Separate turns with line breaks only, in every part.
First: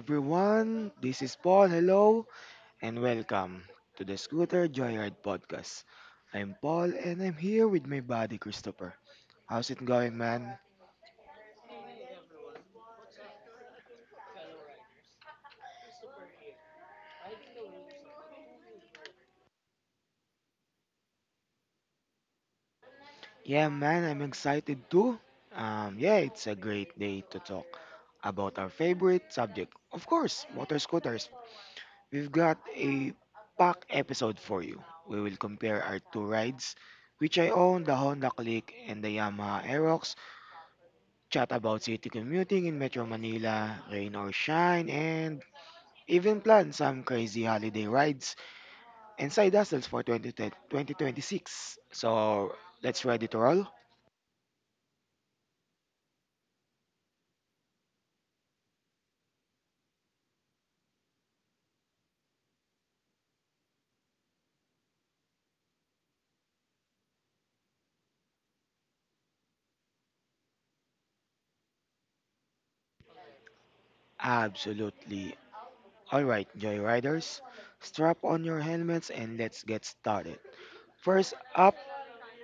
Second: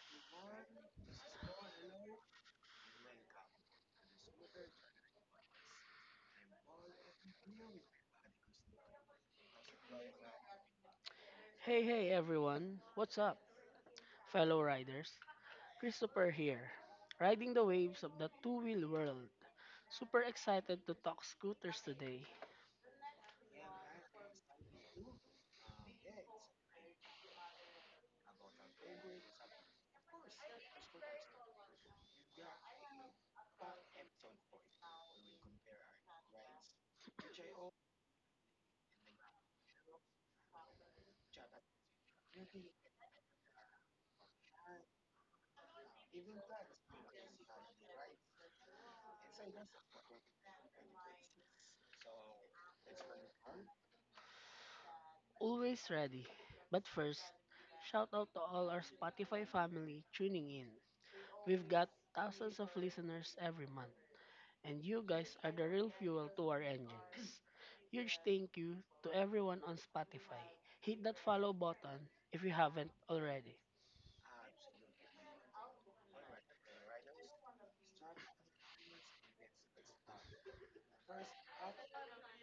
everyone. This is Paul. Hello, and welcome to the Scooter Joyride podcast. I'm Paul, and I'm here with my buddy Christopher. How's it going, man?
Hey, hey everyone, what's up, fellow riders? Christopher here, riding the waves of the two-wheel world. Super excited to talk scooters today.
Yeah, man, I'm excited too. Yeah, it's a great day to talk about our favorite subject. Of course, motor scooters. We've got a pack episode for you. We will compare our two rides, which I own the Honda Click and the Yamaha Aerox, chat about city commuting in Metro Manila, rain or shine, and even plan some crazy holiday rides and side hustles for 2020 2026. So, let's ready to roll?
Always ready. But first, shout out to all our Spotify family tuning in. We've got thousands of listeners every month, and you guys are the real fuel to our engines. Huge thank you to everyone on Spotify. Hit that follow button if you haven't already.
Absolutely. Alright, Joyriders, strap on your helmets and let's get started. First up,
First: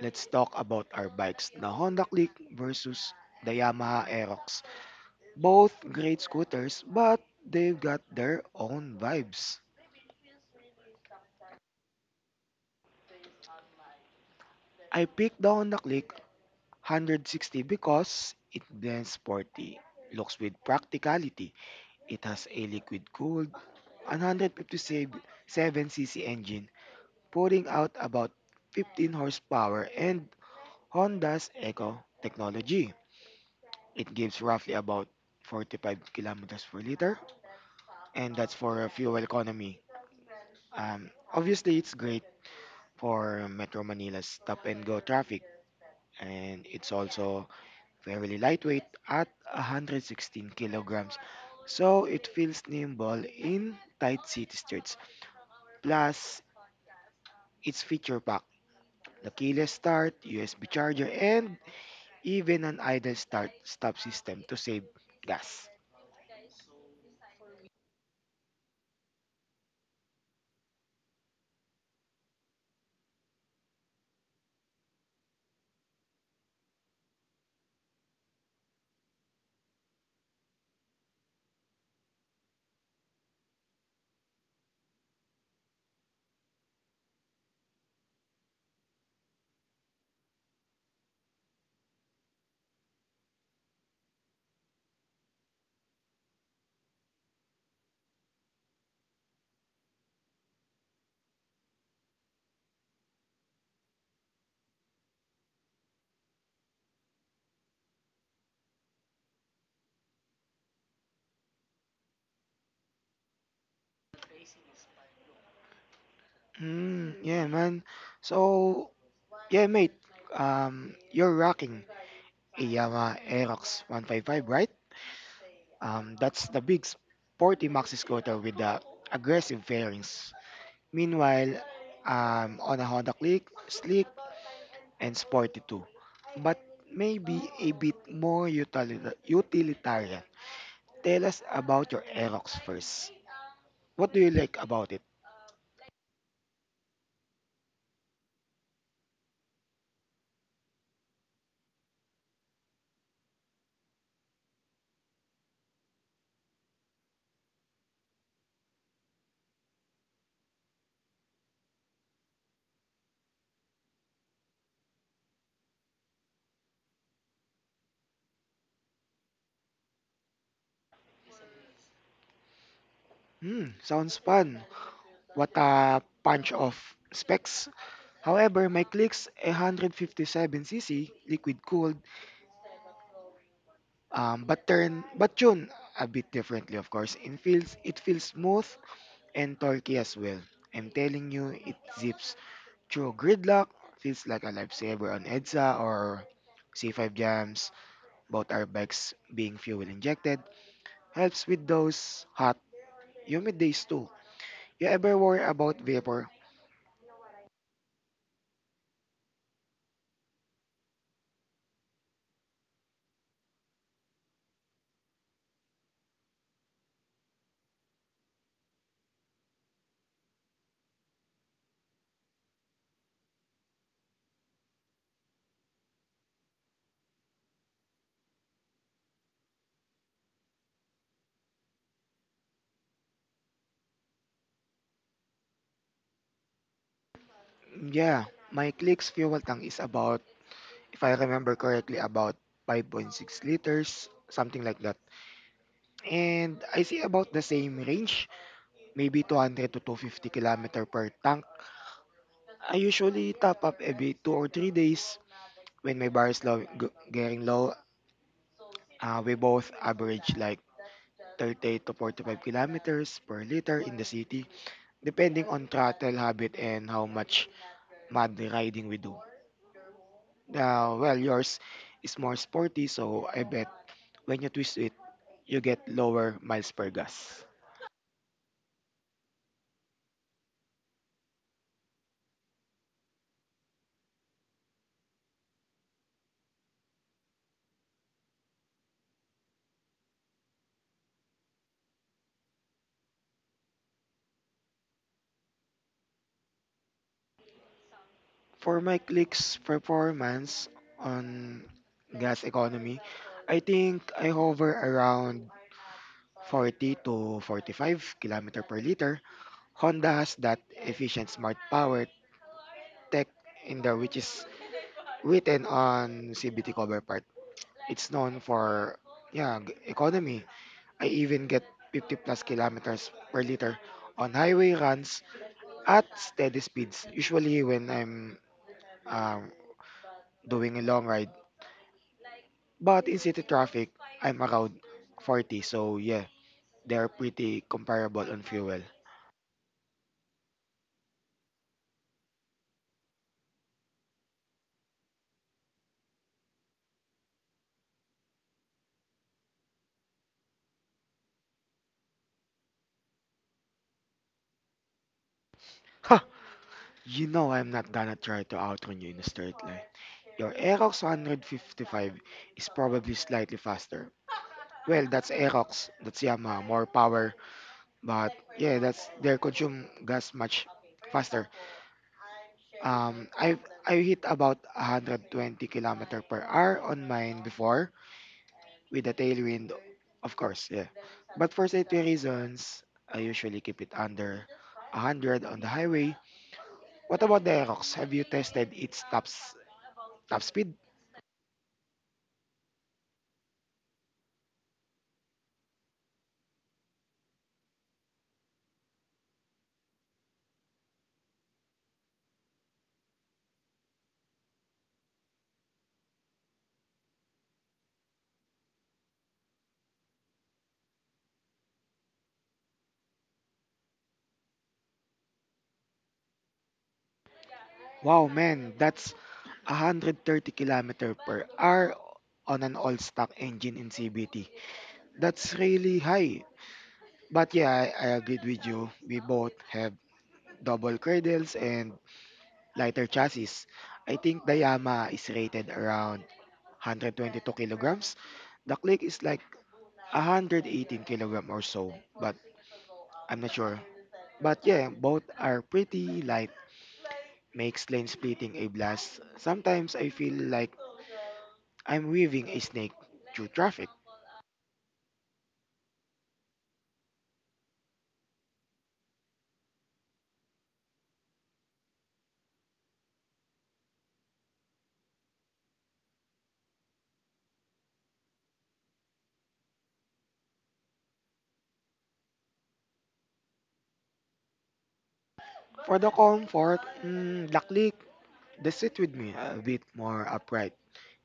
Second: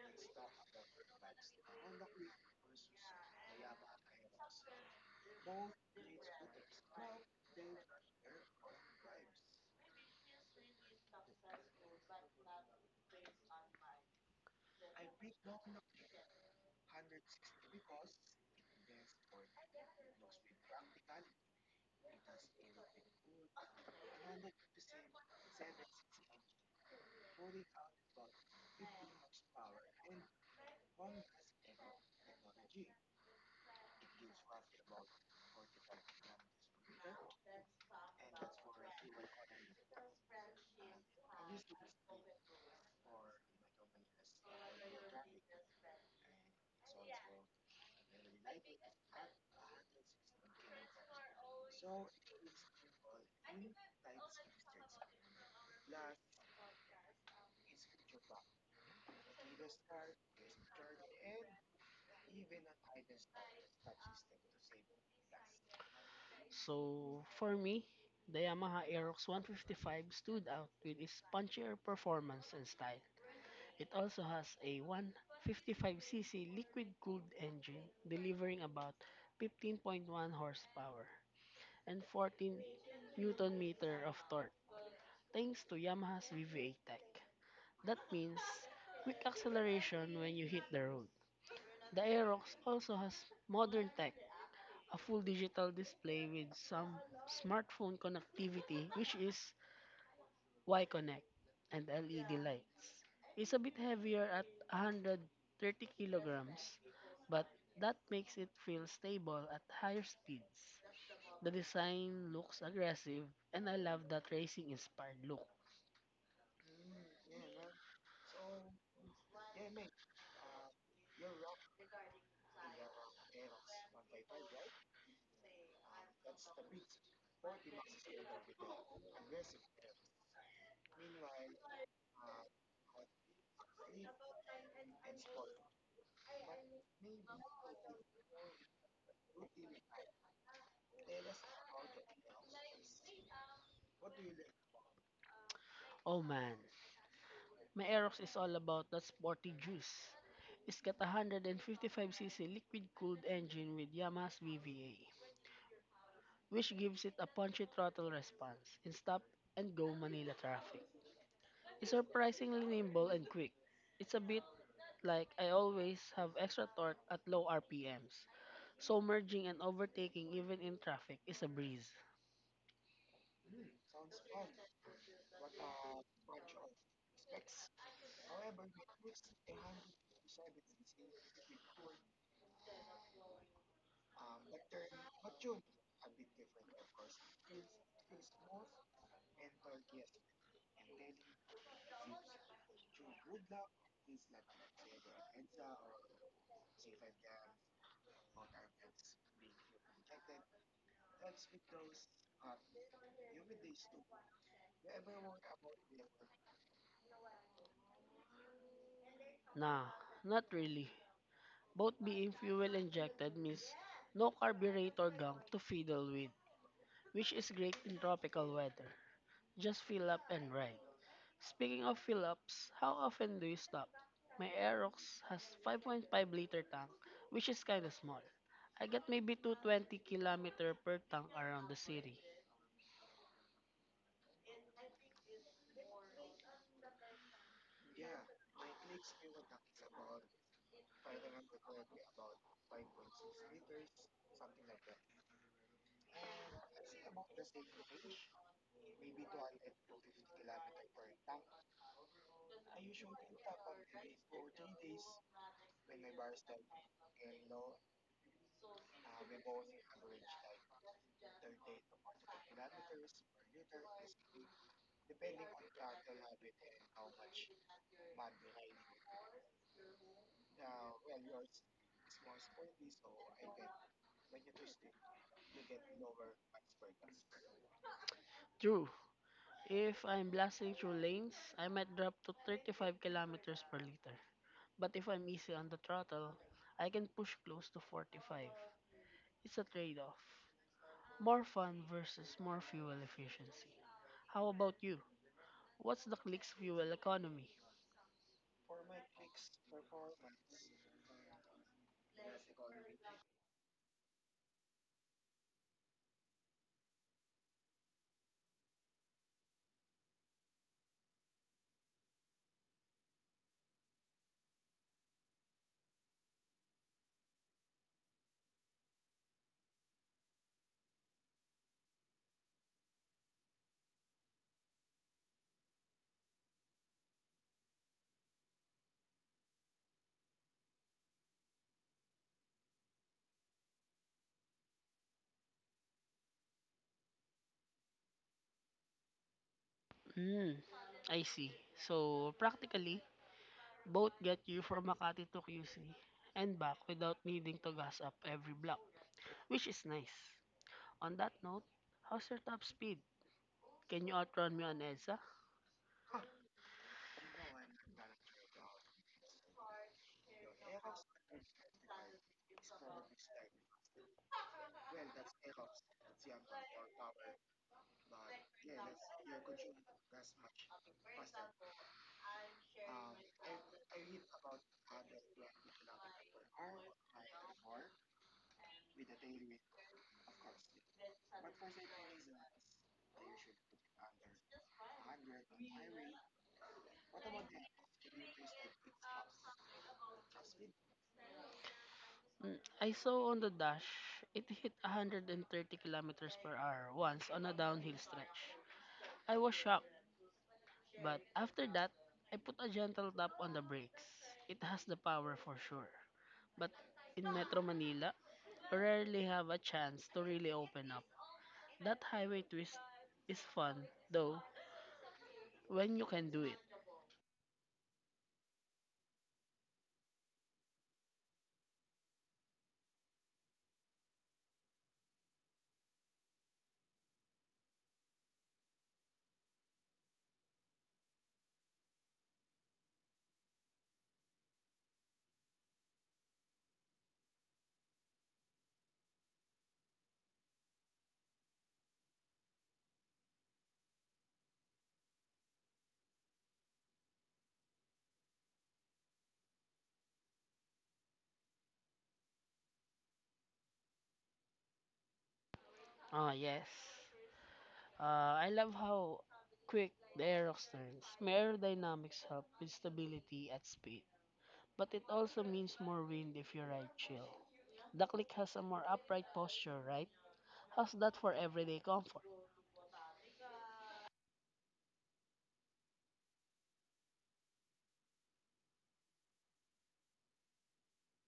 let's talk about our bikes, the Honda Click versus the Yamaha Aerox. Both great scooters, but they've got their own vibes. I picked the Honda Click 160 because it blends sporty, looks with practicality. It has a liquid cooled 157cc engine, putting out about 15 horsepower and Honda's Eco technology. It gives roughly about 45 kilometers per liter, and that's for a fuel economy. Obviously, it's great for Metro Manila's stop and go traffic, and it's also fairly lightweight at 116 kilograms. So it feels nimble in tight city streets. Plus, its feature pack, the keyless start, USB charger, and even an idle start stop system to save gas.
So for me, the Yamaha Aerox 155 stood out with its punchier performance and style. It also has a 155cc liquid-cooled engine delivering about 15.1 horsepower and 14 newton-meter of torque thanks to Yamaha's VVA tech. That means quick acceleration when you hit the road. The Aerox also has modern tech, a full digital display with some smartphone connectivity, which is Y Connect, and LED lights. It's a bit heavier at 130 kilograms, but that makes it feel stable at higher speeds. The design looks aggressive, and I love that racing inspired look.
Mm, yeah, man. So, yeah, mate. You're rocking a Yamaha Aerox 155, right? That's the big sporty maxi scooter with the aggressive fairings. Meanwhile, I'm on a Honda Click, sleek and sporty too, but maybe a bit more utilitarian. Tell us about your Aerox first. What do you like about it?
Oh man, my Aerox is all about that sporty juice. It's got a 155cc liquid cooled engine with Yamaha's VVA, which gives it a punchy throttle response in stop-and-go Manila traffic. It's surprisingly nimble and quick. It's a bit like I always have extra torque at low RPMs, so merging and overtaking even in traffic is a breeze.
Hmm, sounds fun. What a punch of specs. However, my Click's 157cc liquid cooled, but tuned a bit differently, of course. It feels smooth and torquey as well. I'm telling you, it zips. True gridlock feels like a lifesaver on EDSA or C5 jams. Both our bikes being fuel injected helps with those hot, humid days too. You ever worry about vapor?
Nah, not really. Both being fuel injected means no carburetor gunk to fiddle with, which is great in tropical weather. Just fill up and ride. Speaking of fill-ups, how often do you stop? My Aerox has 5.5-liter tank, which is kinda small. I get maybe 220 kilometer per tank around the city.
Yeah, my Click's fuel tank is about, if I remember correctly, about 5.6 liters, something like that. And I see about the same range, maybe 200 to 250 kilometer per tank. I usually top up every 2 or 3 days when my bar is getting low. We both average like 30 to 45 kilometers per liter in the city, depending on throttle habit and how much mud riding we do. Well, yours is more sporty, so I bet when you twist it, you get lower miles per gas.
True, if I'm blasting through lanes, I might drop to 35 kilometers per liter. But if I'm easy on the throttle, I can push close to 45. It's a trade-off. More fun versus more fuel efficiency. How about you? What's the click's fuel economy?
For my click's performance on gas economy, I think I hover around 40 to 45 kilometer per liter. Honda has that efficient smart power tech in the which is written on CBT cover part. It's known for economy. I even get 50 plus kilometers per liter on highway runs at steady speeds, usually when I'm um, doing a long ride. But in city traffic, I'm around 40, so yeah, they're pretty comparable on fuel.
Mm, I see. So, practically, both get you from Makati to QC and back without needing to gas up every block, which is nice. On that note, how's your top speed? Can you outrun me on EDSA?
Ha! You know I'm not gonna try to outrun you in a straight line. Your Aerox 155 is probably slightly faster. Well, that's Aerox, that's Yamaha, more power, but yeah, that's their consume gas much faster. Um, I I hit about 120 kilometer per hour on mine before with a tailwind, of course, yeah. But for safety reasons, I usually keep it under 100 on the highway. What about the Aerox? Have you tested its top speed?
Mm, I saw on the dash, it hit 130 kilometers per hour once on a downhill stretch. I was shocked. But after that, I put a gentle tap on the brakes. It has the power for sure. But in Metro Manila, I rarely have a chance to really open up. That highway twist is fun, though, when you can do it.
Wow, man, that's 130 kilometer per hour on an all-stock engine in CVT. That's really high. But yeah, I agreed with you. We both have double cradles and lighter chassis. I think the Yamaha is rated around 122 kilograms. The Click is like 118 kilogram or so, but I'm not sure. But yeah, both are pretty light. Makes lane splitting a blast. Sometimes I feel like I'm weaving a snake through traffic.
Ah, yes. I love how quick the Aerox turns. May aerodynamics help with stability at speed, but it also means more wind if you ride chill. The click has a more upright posture, right? How's that for everyday comfort?
For the comfort, mm, the Click, they sit with me a bit more upright.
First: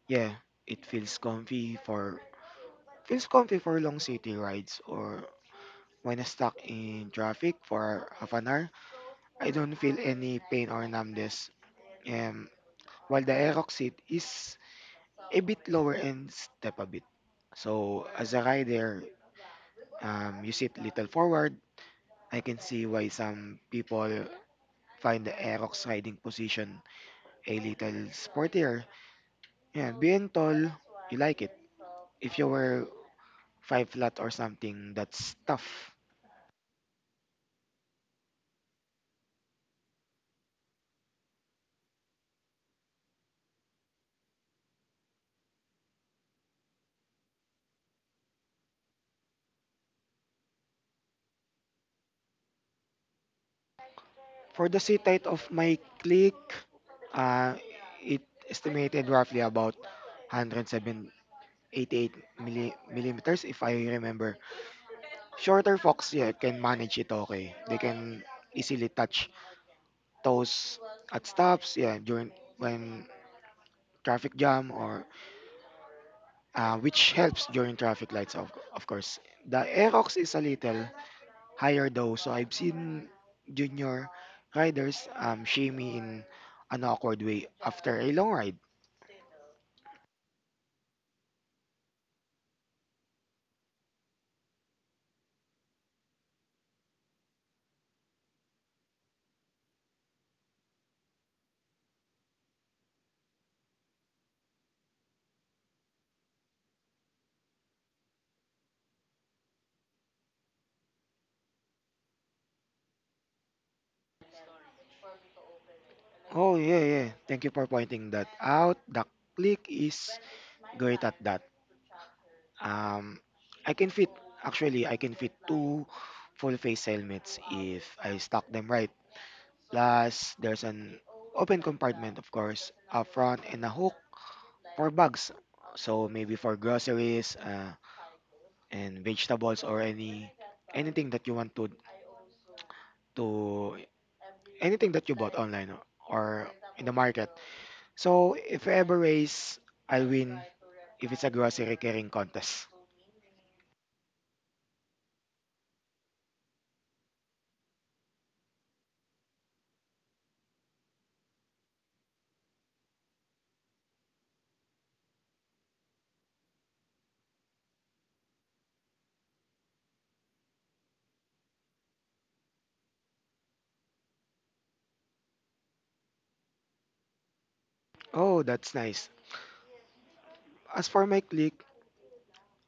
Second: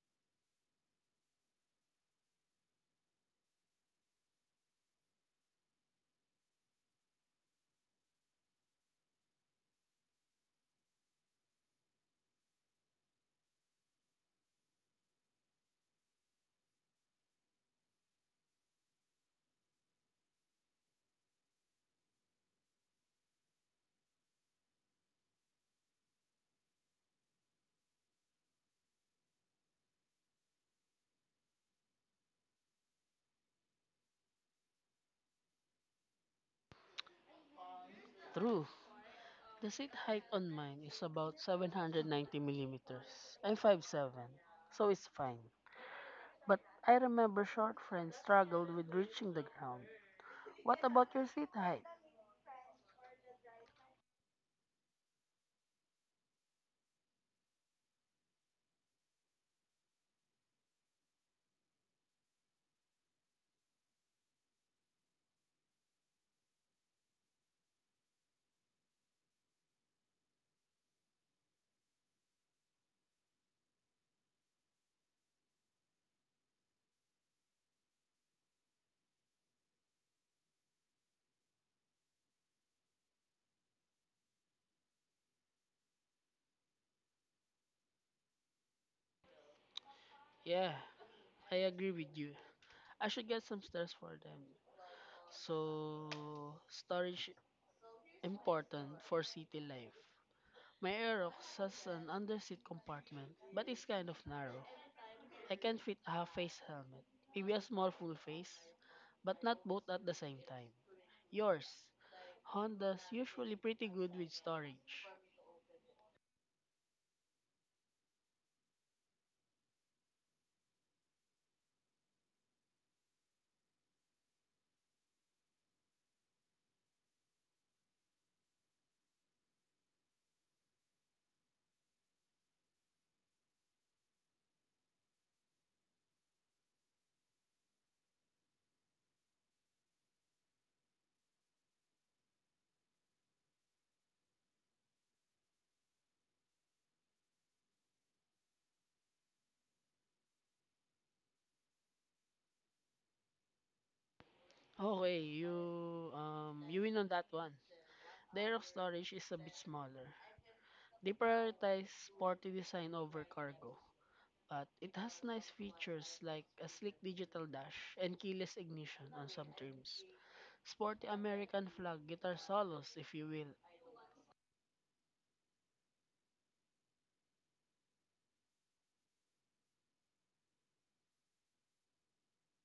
Yeah, it feels comfy for long city rides or when I'm stuck in traffic for half an hour, I don't feel any pain or numbness. Um, while the Aerox seat is a bit lower and step a bit. So as a rider, you sit little forward. I can see why some people find the Aerox riding position a little sportier. Yeah, being tall, you like it. If you were five lot or something. That's tough.
True. The seat height on mine is about 790 millimeters. I'm 5'7", so it's fine. But I remember short friends struggled with reaching the ground. What about your seat height?
For the seat height of my clique, uh, it estimated roughly about 107.88 millimeters if I remember. Shorter fox, yeah, can manage it okay. They can easily touch toes at stops, yeah, during when traffic jam or which helps during traffic lights of course. The Aerox is a little higher though. So I've seen junior riders shimmy in an awkward way after a long ride.
Yeah, I agree with you. I should get some stairs for them. So, storage important for city life. My Aerox has an underseat compartment, but it's kind of narrow. I can fit a half-face helmet, maybe a small full face, but not both at the same time. Yours. Honda's usually pretty good with storage.
Oh yeah, yeah. Thank you for pointing that out. The click is great at that. Um, I can fit actually. I can fit two full face helmets if I stack them right. Plus, there's an open compartment, of course, up front and a hook for bags. So maybe for groceries. And vegetables or anything that you want to anything that you bought online or in the market. So if I ever race, I'll win if it's a grocery carrying contest.
Okay, you you win on that one. Their storage is a bit smaller. They prioritize sporty design over cargo, but it has nice features like a slick digital dash and keyless ignition on some trims. Sporty American flag guitar solos, if you will.
Oh, that's nice. As for my click,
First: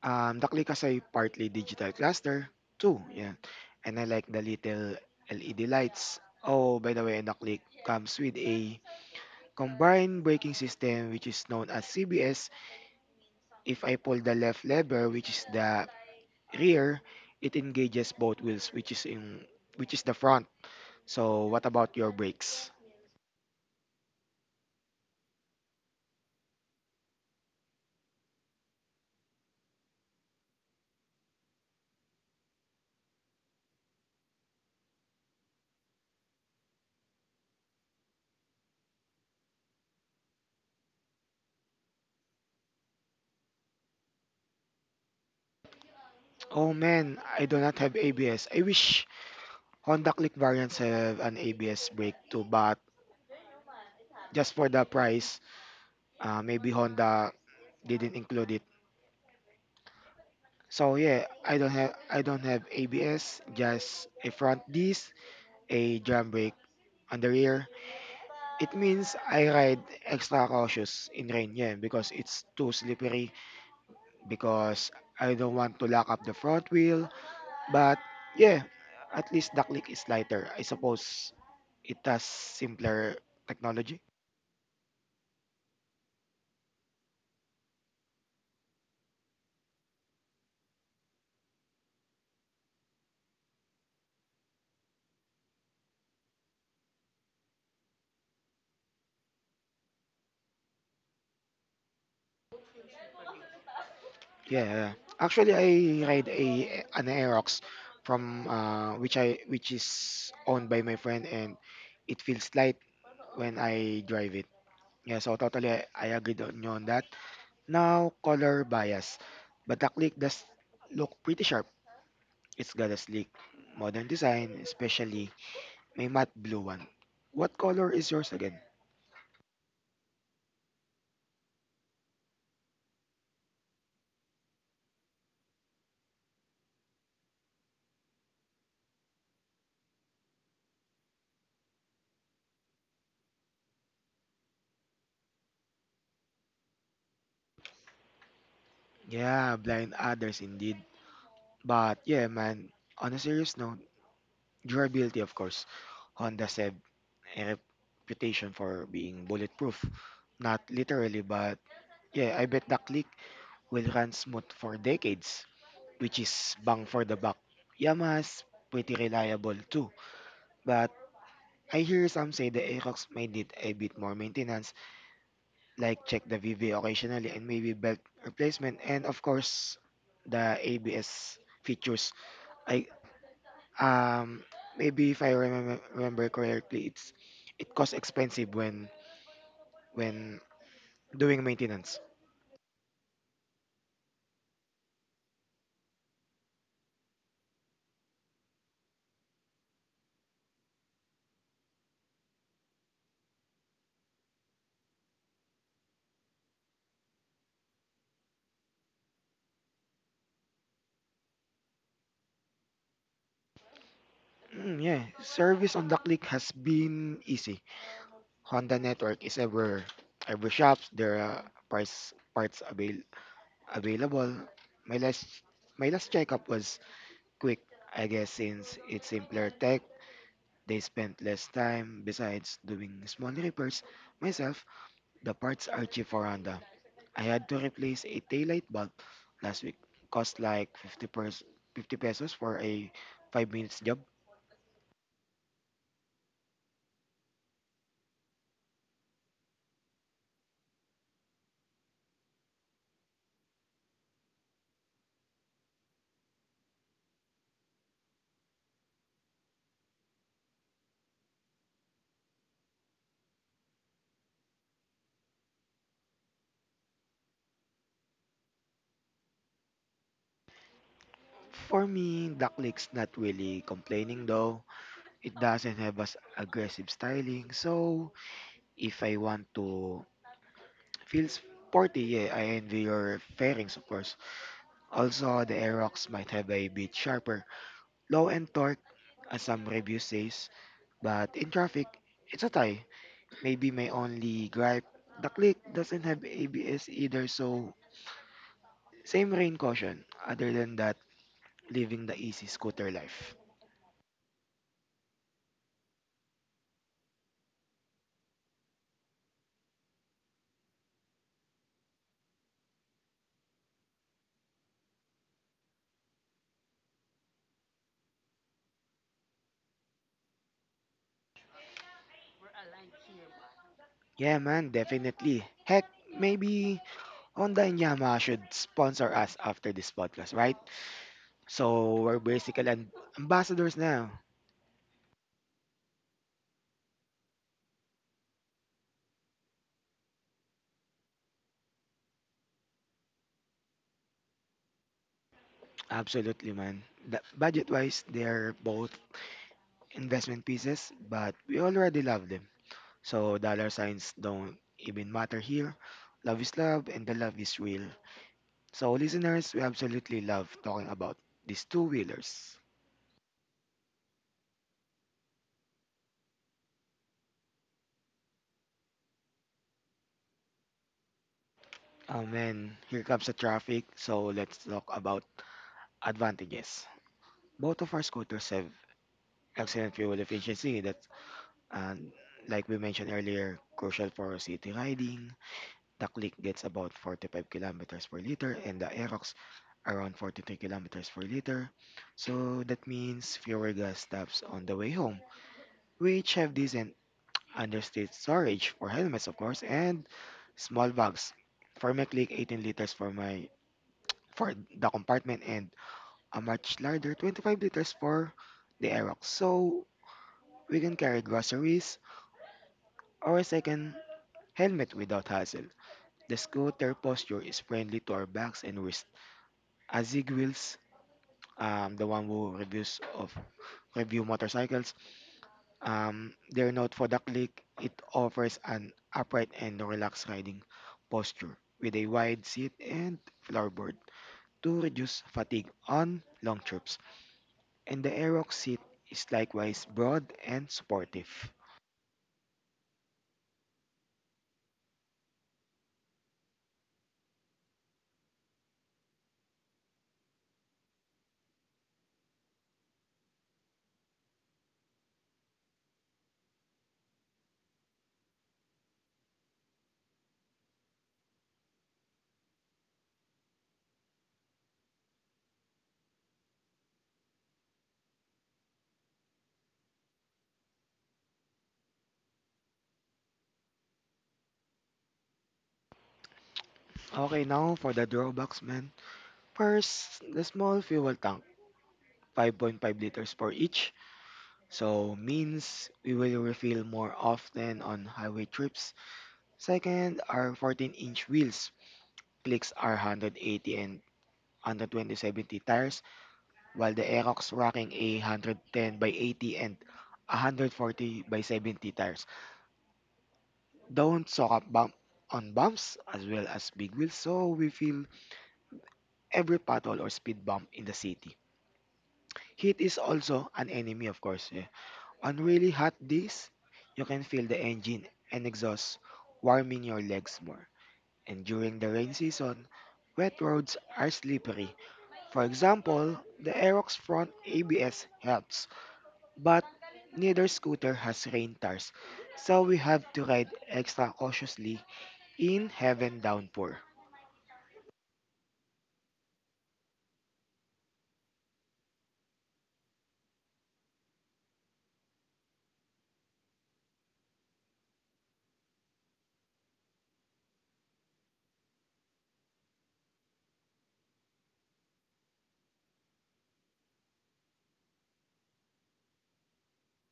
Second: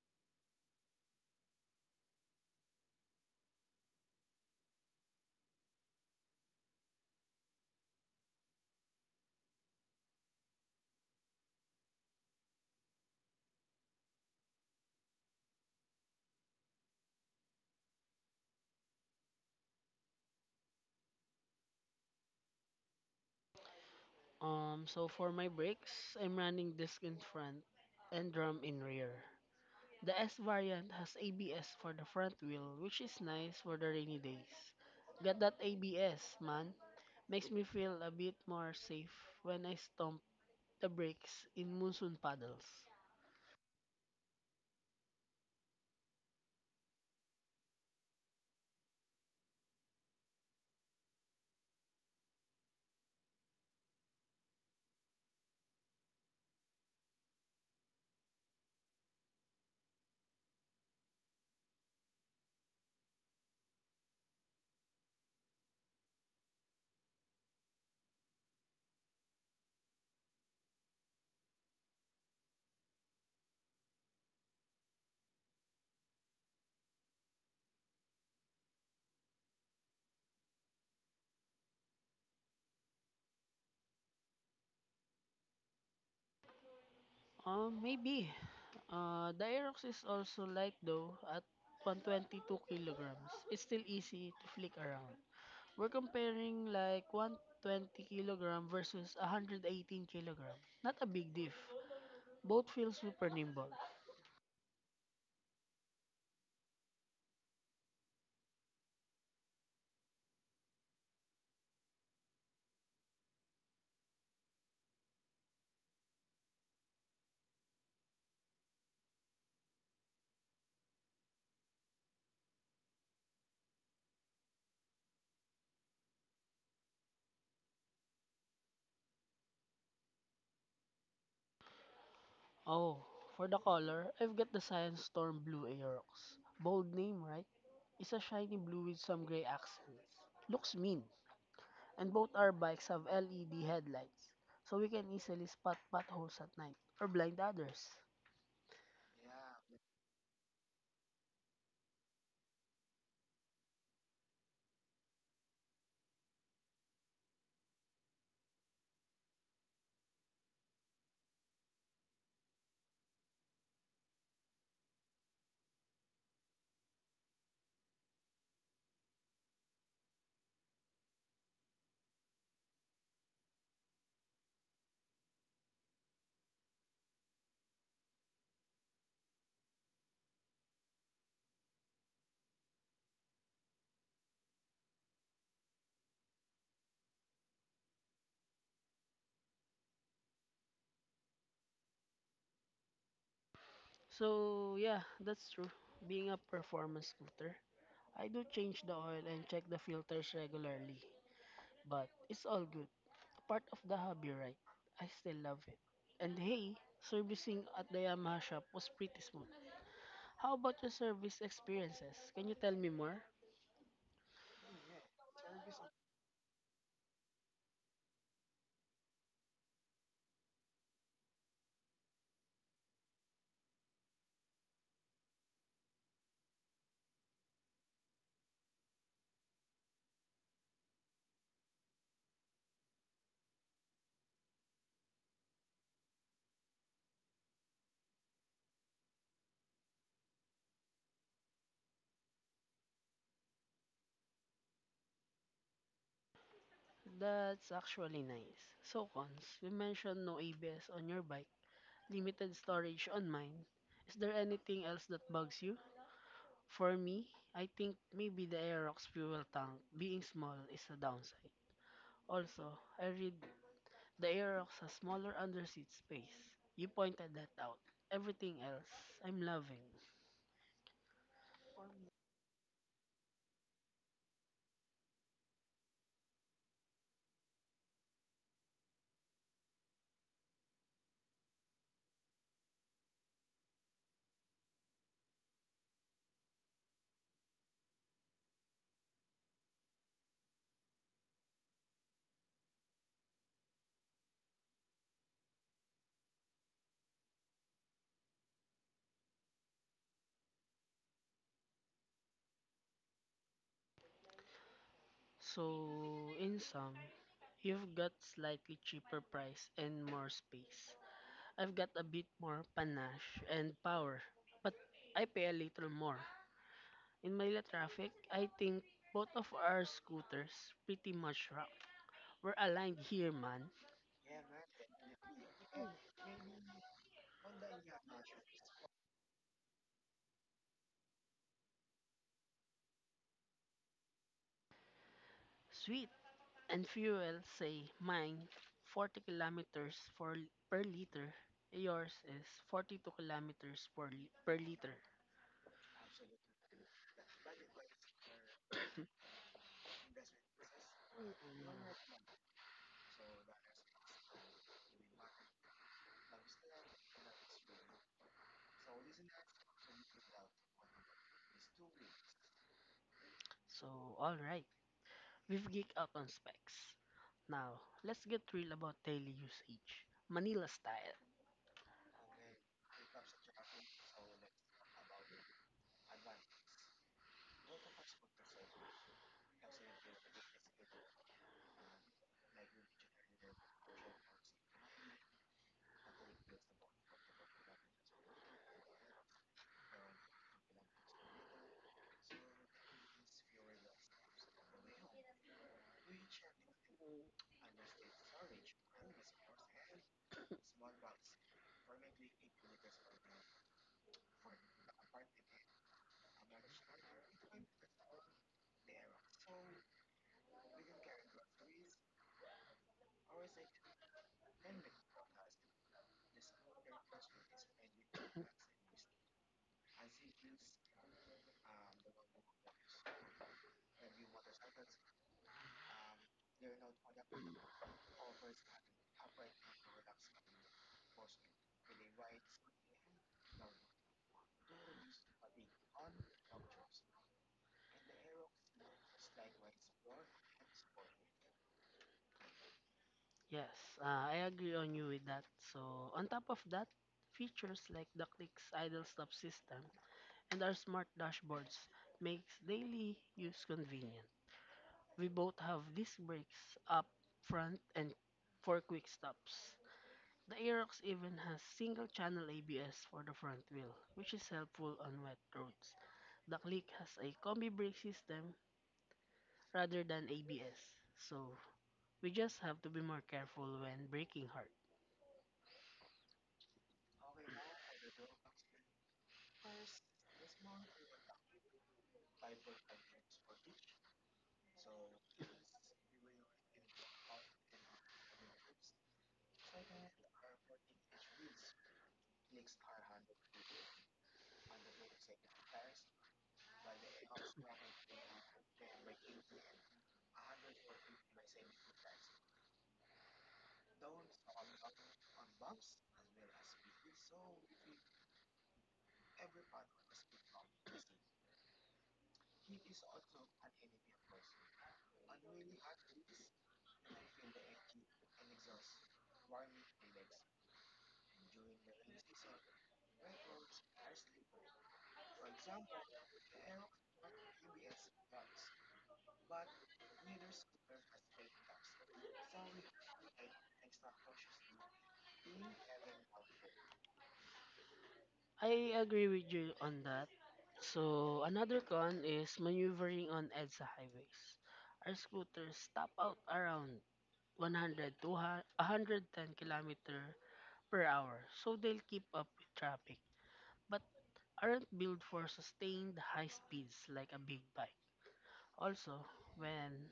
the click has a partly digital cluster too. Yeah, and I like the little LED lights. Oh, by the way, the click comes with a combined braking system which is known as CBS. If I pull the left lever, which is the rear, it engages both wheels, which is in which is the front. So what about your brakes?
So for my brakes, I'm running disc in front and drum in rear. The S variant has ABS for the front wheel, which is nice for the rainy days. Got that ABS, man. Makes me feel a bit more safe when I stomp the brakes in monsoon puddles.
Oh man, I do not have ABS. I wish Honda Click variants have an ABS brake too, but just for the price, maybe Honda didn't include it. So yeah, I don't have ABS, just a front disc, a drum brake on the rear. It means I ride extra cautious in rain, yeah, because it's too slippery because I don't want to lock up the front wheel. But yeah, at least the click is lighter. I suppose it has simpler technology.
Maybe the Aerox is also light though at 122 kilograms. It's still easy to flick around. We're comparing like 120 kilogram versus 118 kilogram. Not a big diff. Both feel super nimble.
Yeah, yeah. Actually I ride a an Aerox from which I which is owned by my friend and it feels light when I drive it. Yeah, so totally I agreed on you on that. Now color bias, but the click does look pretty sharp. It's got a sleek modern design, especially May matte blue one. What color is yours again?
Oh, for the color, I've got the Science Storm Blue Aerox. Bold name, right? It's a shiny blue with some gray accents. Looks mean. And both our bikes have LED headlights, so we can easily spot potholes at night or blind others.
Yeah, blind others indeed. But yeah, man, on a serious note, durability of course. Honda said a reputation for being bulletproof. Not literally, but yeah, I bet the click will run smooth for decades, which is bang for the buck. Yamaha's pretty reliable too, but I hear some say the Aerox may need a bit more maintenance like check the VV occasionally and maybe belt replacement and of course the ABS features. I um maybe if I remember correctly, it's it costs expensive when doing maintenance.
So, yeah, that's true. Being a performance scooter, I do change the oil and check the filters regularly. But it's all good. Part of the hobby, right? I still love it. And hey, servicing at the Yamaha shop was pretty smooth. How about your service experiences? Can you tell me more?
Mm, yeah, service on the click has been easy. Honda network is ever shops. There are price parts available. My last my last checkup was quick, I guess, since it's simpler tech. They spent less time. Besides doing small repairs myself, the parts are cheap for Honda. I had to replace a taillight bulb last week. Cost like 50 pesos for a 5 minutes job.
That's actually nice. So, Cons, you mentioned no ABS on your bike, limited storage on mine. Is there anything else that bugs you? For me, I think maybe the Aerox fuel tank being small is a downside. Also, I read the Aerox has smaller underseat space. You pointed that out. Everything else, I'm loving.
For me, Ducklick's not really complaining though. It doesn't have as aggressive styling. So, if I want to feel sporty, yeah, I envy your fairings of course. Also, the Aerox might have a bit sharper low and torque, as some reviews says, but in traffic, it's a tie. Maybe my only gripe, the click doesn't have ABS either, so same rain caution. Other than that, living the easy scooter life.
So, in sum, you've got slightly cheaper price and more space. I've got a bit more panache and power, but I pay a little more. In Manila traffic, I think both of our scooters pretty much rock. We're aligned here, man.
Yeah, man, definitely. Heck, maybe Honda and Yamaha should sponsor us after this podcast, right? So we're basically ambassadors now.
Sweet and fuel say mine 40 kilometers for, per liter. Yours is 42 kilometers per, li- per liter.
Absolutely, man. The, budget-wise, they're both investment pieces, but we
Mm.
already love them. So dollar signs don't even matter here. Love is love and the love is real. So listeners, we absolutely love talking about these two wheelers.
So, alright. We've geeked out on specs. Now, let's get real about daily usage. Manila style.
And here comes the traffic. So let's talk about advantages. Both of our scooters have excellent fuel efficiency. That's and like we mentioned earlier, crucial for city riding. The click gets about 45 kilometers per liter and the Aerox around 43 kilometers per liter. So that means fewer gas stops on the way home, which have decent understate storage for helmets, of course, and small bags. For my click, 18 liters for the compartment and a much larger 25 liters for the Aerox. So we can carry groceries or a second helmet without hassle. The scooter posture is friendly to our backs, and we're Azig Wheels, the one who reviews of review motorcycles. Their note for the Click, it offers an upright and relaxed riding posture with a wide seat and floorboard to reduce fatigue on long trips. And the Aerox seat is likewise broad and supportive.
Yes, I agree on you with that. So, on top of that, features like DuckLink's idle stop system and our smart dashboards makes daily use convenient. We both have disc brakes up front and four quick stops. The Aerox even has single channel ABS for the front wheel, which is helpful on wet roads. The Click has a combi brake system rather than ABS. So we just have to be more careful when breaking hard.
Okay, now for the drawbacks, man. First, the small fuel tank, 5.5 liters for each. So means we will refill more often on highway trips. Second, our 14-inch wheels, clicks are 180 and 120 70 tires, while the Aerox rocking a 110 by 80 and 140 by 70 tires. Don't soak up bump on bumps as well as big wheels, so we feel every pothole or speed bump in the city. Heat is also an enemy, of course. Eh. On really hot days, you can feel the engine and exhaust warming your legs more. And during the rain season, wet roads are slippery. For example, the Aerox front ABS helps, but neither scooter has rain tires, so we have to ride extra cautiously in heaven downpour.
I agree with you on that. So another con is maneuvering on EDSA highways. Our scooters top out around 100 to 110 kilometer per hour, so they'll keep up with traffic, but aren't built for sustained high speeds like a big bike. Also, when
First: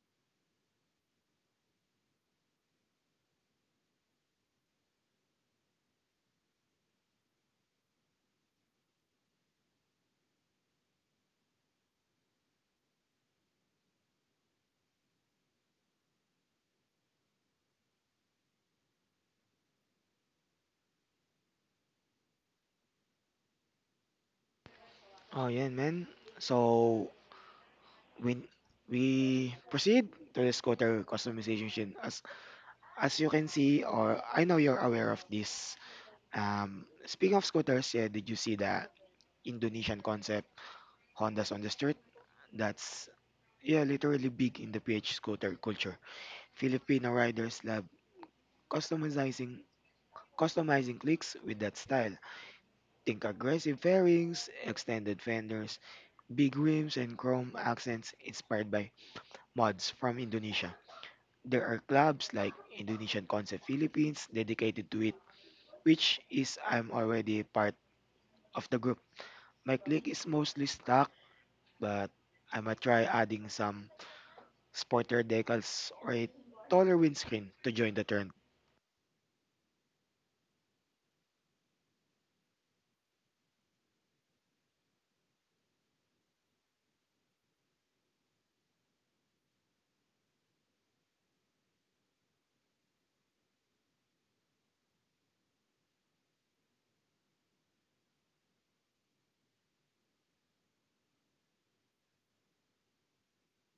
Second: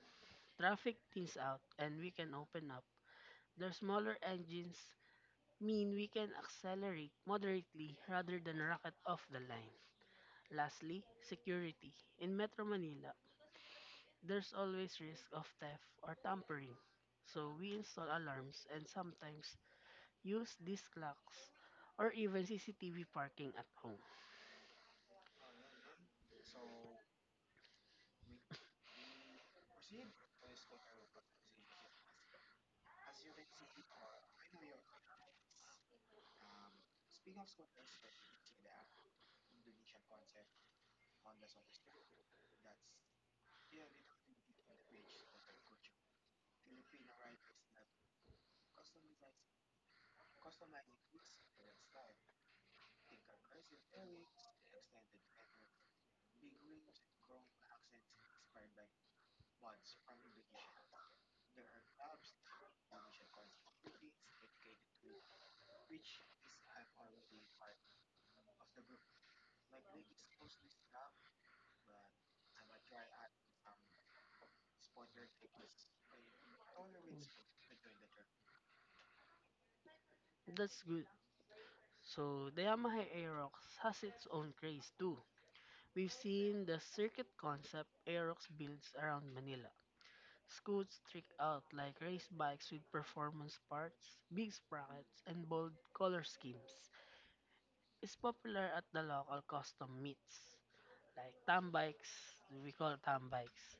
traffic thins out and we can open up, their smaller engines mean we can accelerate moderately rather than rocket off the line. Lastly, security. In Metro Manila, there's always risk of theft or tampering. So we install alarms and sometimes use these clocks or even CCTV parking at home.
Oh, yan, man. So, when we proceed to the scooter customization as you can see, or I know you're aware of this. Speaking of scooters, yeah, did you see that Indonesian concept, Hondas on the street? That's yeah, literally big in the PH scooter culture. Filipino riders love customizing customizing clicks with that style. Think aggressive fairings, extended fenders, big rims, and chrome accents inspired by mods from Indonesia. There are clubs like Indonesian Concept Philippines dedicated to it, which is I'm already part of the group. My clique is mostly stuck, but I might try adding some sporter decals or a taller windscreen to join the trend.
That's good. So the Yamaha Aerox has its own craze too. We've seen the circuit concept Aerox builds around Manila. Scoots trick out like race bikes with performance parts, big sprockets, and bold color schemes. It's popular at the local custom meets, like tam bikes, we call tam bikes.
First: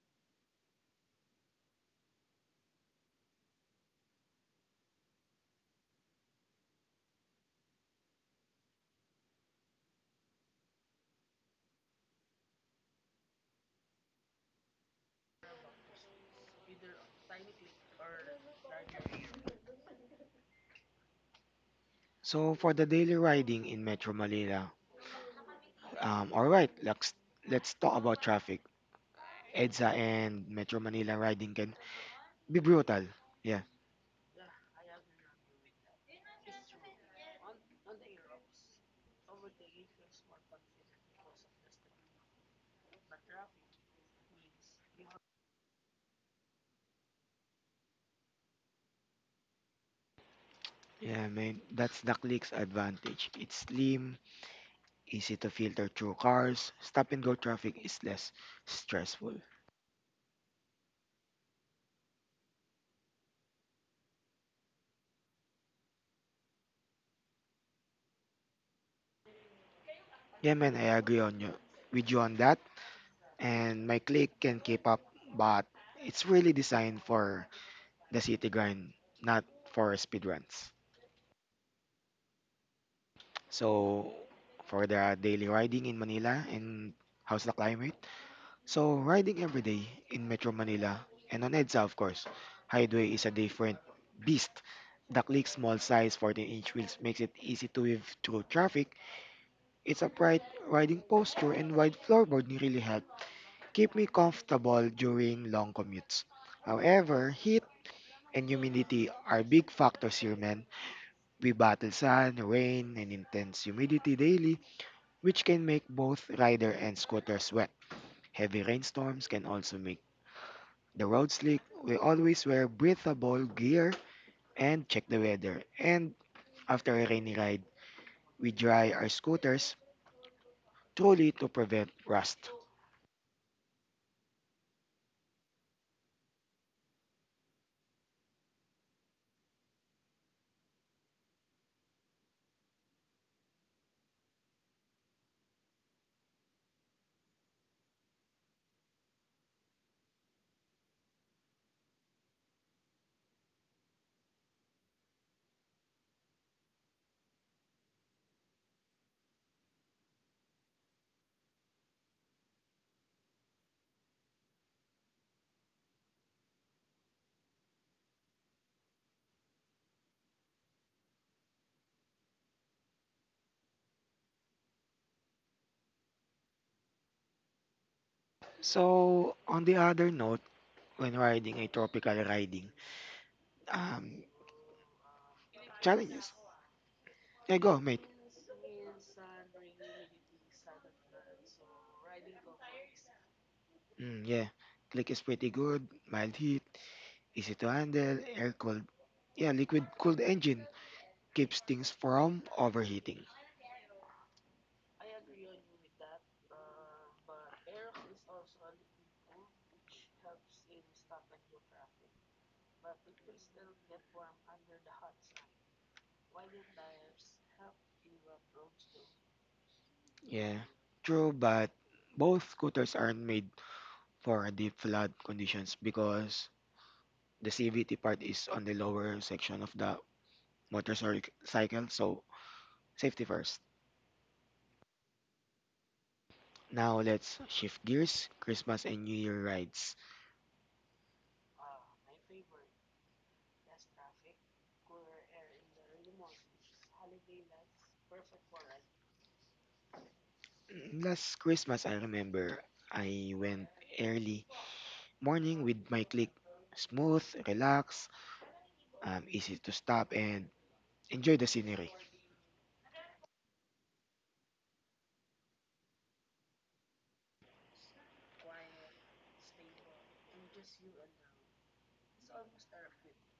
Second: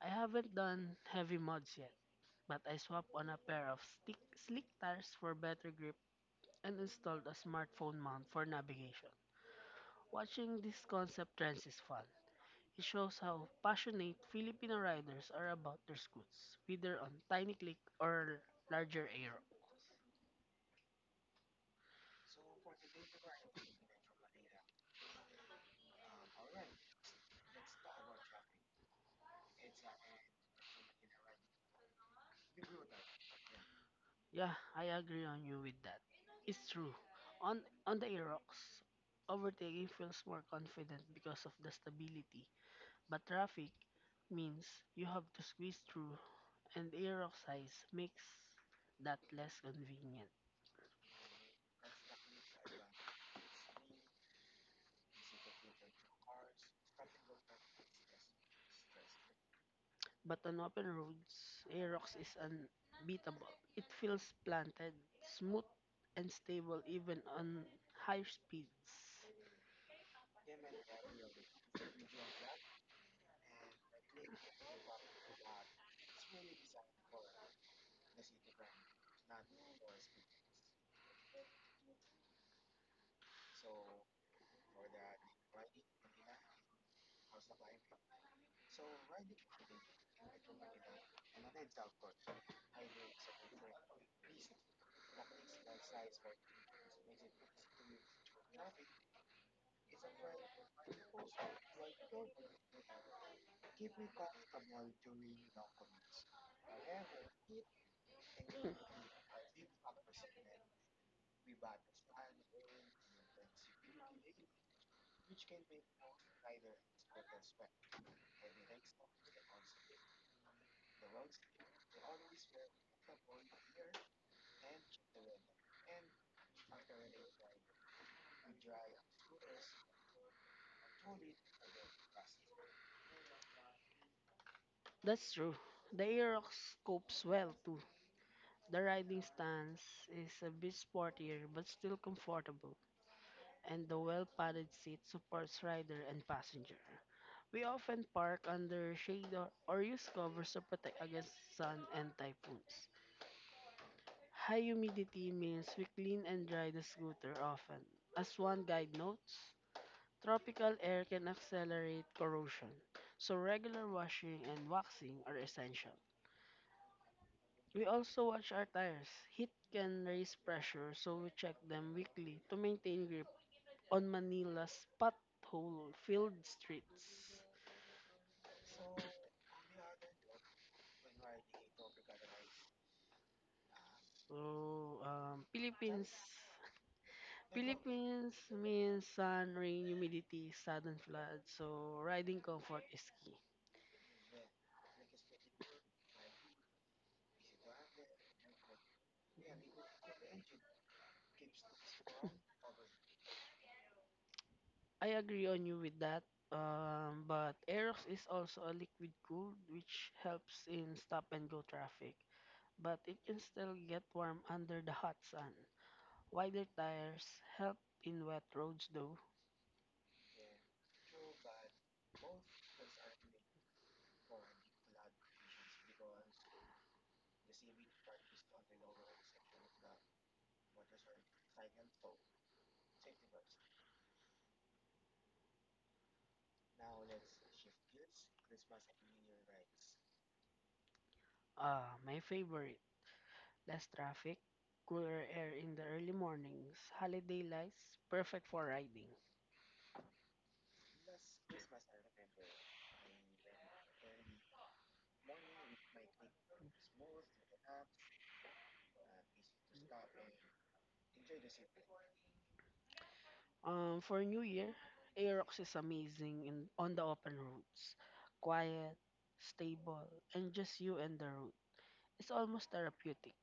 I haven't done heavy mods yet, but I swapped on a pair of slick tires for better grip and installed a smartphone mount for navigation. Watching this concept trends is fun. It shows how passionate Filipino riders are about their scoots, whether on tiny click or larger aero.
So for the daily riding in Metro Manila, all right, let's talk about traffic. EDSA and Metro Manila riding can be brutal. Yeah,
Yeah, I agree on you with that. It's true. On on the Aerox, overtaking feels more confident because of the stability, but traffic means you have to squeeze through and Aerox size makes that less convenient.
yeah, man. That's the clique's advantage. It's slim, easy to filter through cars. Stop and go traffic is less stressful.
But on open roads, Aerox is unbeatable. It feels planted, smooth, and stable even on higher speeds.
Yeah, man, I agree on you with you on that. And my clique can keep up, but it's really designed for the city grind, not for speed runs. So for the daily riding in Manila, and how's the climate? So riding every day in Metro Manila and on EDSA, of course. Highway is a different beast. The clique's small size 14-inch wheels makes it easy to weave through traffic. It's upright riding posture and wide floorboard really help keep me comfortable during long commutes. However, heat and humidity are big factors here, man. We battle sun, rain, and intense humidity daily, which can make both rider and scooters sweat. Heavy rainstorms can also make the road slick. We always wear breathable gear and check the weather. And after a rainy ride, we dry our scooters truly to prevent rust.
That's true. The Aerox copes well too. The riding stance is a bit sportier but still comfortable, and the well padded seat supports rider and passenger. We often park under shade or use covers to protect against sun and typhoons. High humidity means we clean and dry the scooter often. As one guide notes, tropical air can accelerate corrosion, so regular washing and waxing are essential. We also watch our tires. Heat can raise pressure, so we check them weekly to maintain grip on Manila's pothole-filled streets.
So, on the other note, when riding a tropical riding, um,
So,
challenges. Yeah, go, mate.
Philippines means sun, rain, humidity, sudden flood. So riding comfort is key.
Mm, yeah. Click is pretty good. Mild heat. Easy to handle. Air cooled. Yeah, liquid cooled engine. Keeps things from overheating.
I agree on you with that. But Aerox is also a liquid cooled, which helps in stop and go traffic. But it can still get warm under the hot sun. Wider tires help in wet roads, though.
Yeah. True, but both scooters aren't made for deep flood conditions because the CVT part is on the lower section of the motorcycle, so safety first. Now let's shift gears. Christmas and New Year rides.
Ah, my favorite. Less traffic, cooler air in the early mornings, holiday lights, perfect for riding.
Mm, last Christmas, I remember I went early morning with my clique. Smooth, relaxed, easy to stop and enjoy the scenery.
For New Year, Aerox is amazing in, on the open roads. Quiet, stable, and just you and the road. It's almost therapeutic.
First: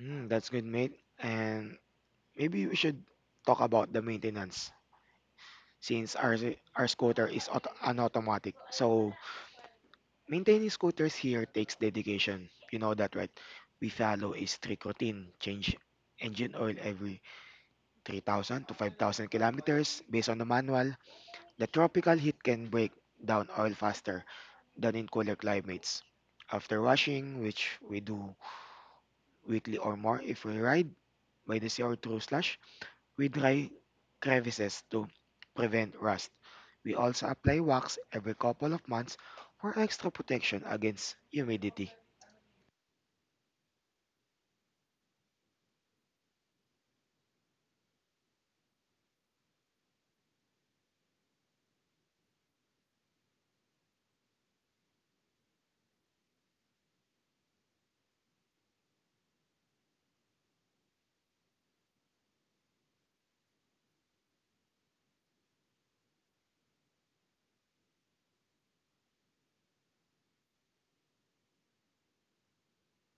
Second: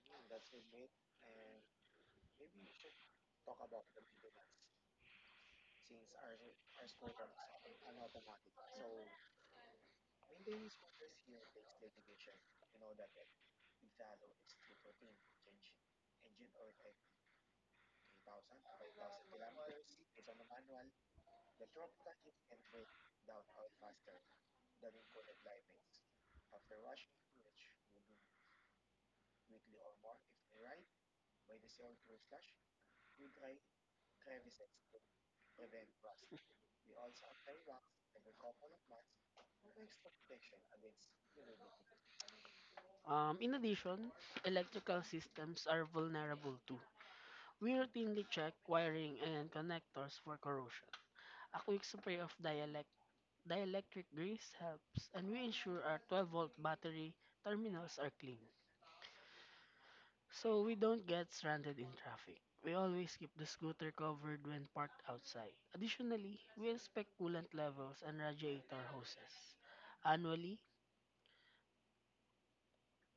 Mm, that's good, mate. And maybe we should talk about the maintenance, since our scooter is auto, an automatic. So maintaining scooters here takes dedication. You know that, right? We follow a strict routine. Change engine oil every 3,000 to 5,000 kilometers based on the manual. The tropical heat can break down oil faster than in colder climates. After washing, which we do weekly, or more if we ride by the sea or through slush, we dry crevices to prevent rust. We also apply wax every couple of months for extra protection against humidity.
In addition, electrical systems are vulnerable too. We routinely check wiring and connectors for corrosion. A quick spray of dielectric grease helps, and we ensure our 12-volt battery terminals are clean. So we don't get stranded in traffic. We always keep the scooter covered when parked outside. Additionally, we inspect coolant levels and radiator hoses. Annually,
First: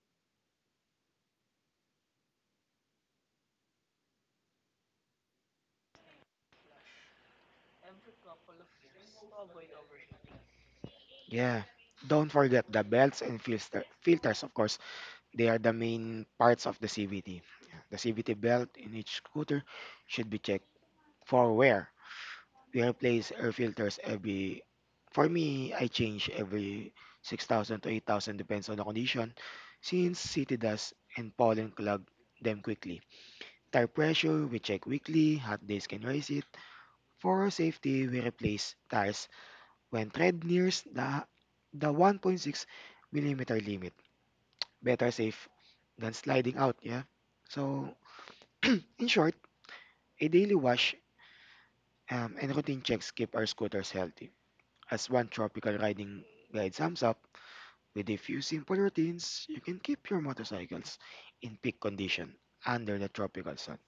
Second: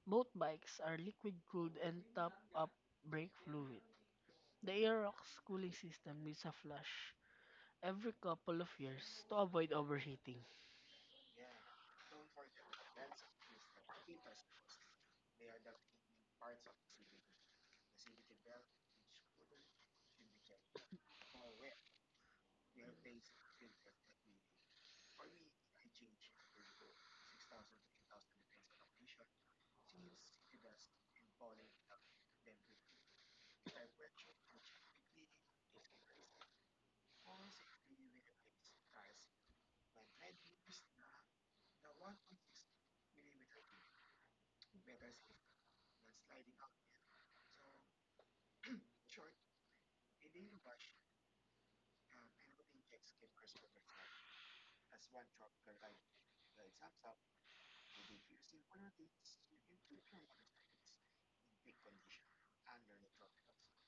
both bikes are liquid cooled and top up brake fluid. The Aerox cooling system needs a flush every couple of years to avoid overheating.
Yeah. Don't forget the belts and filters, of course. They are the main parts of the CVT. The CVT belt in each scooter should be checked for wear. We replace air filters every, for me I change every 6,000 to 8,000, depends on the condition, since city dust and pollen clog them quickly. Tire pressure, we check weekly. Hot days can raise it. For safety, we replace tires when tread nears the 1.6 millimeter limit. Better safe than sliding out, yeah. So in short, a daily wash and routine checks keep our scooters healthy. As one tropical riding guide sums up, with a few simple routines, you can keep your motorcycles in peak condition under the tropical sun.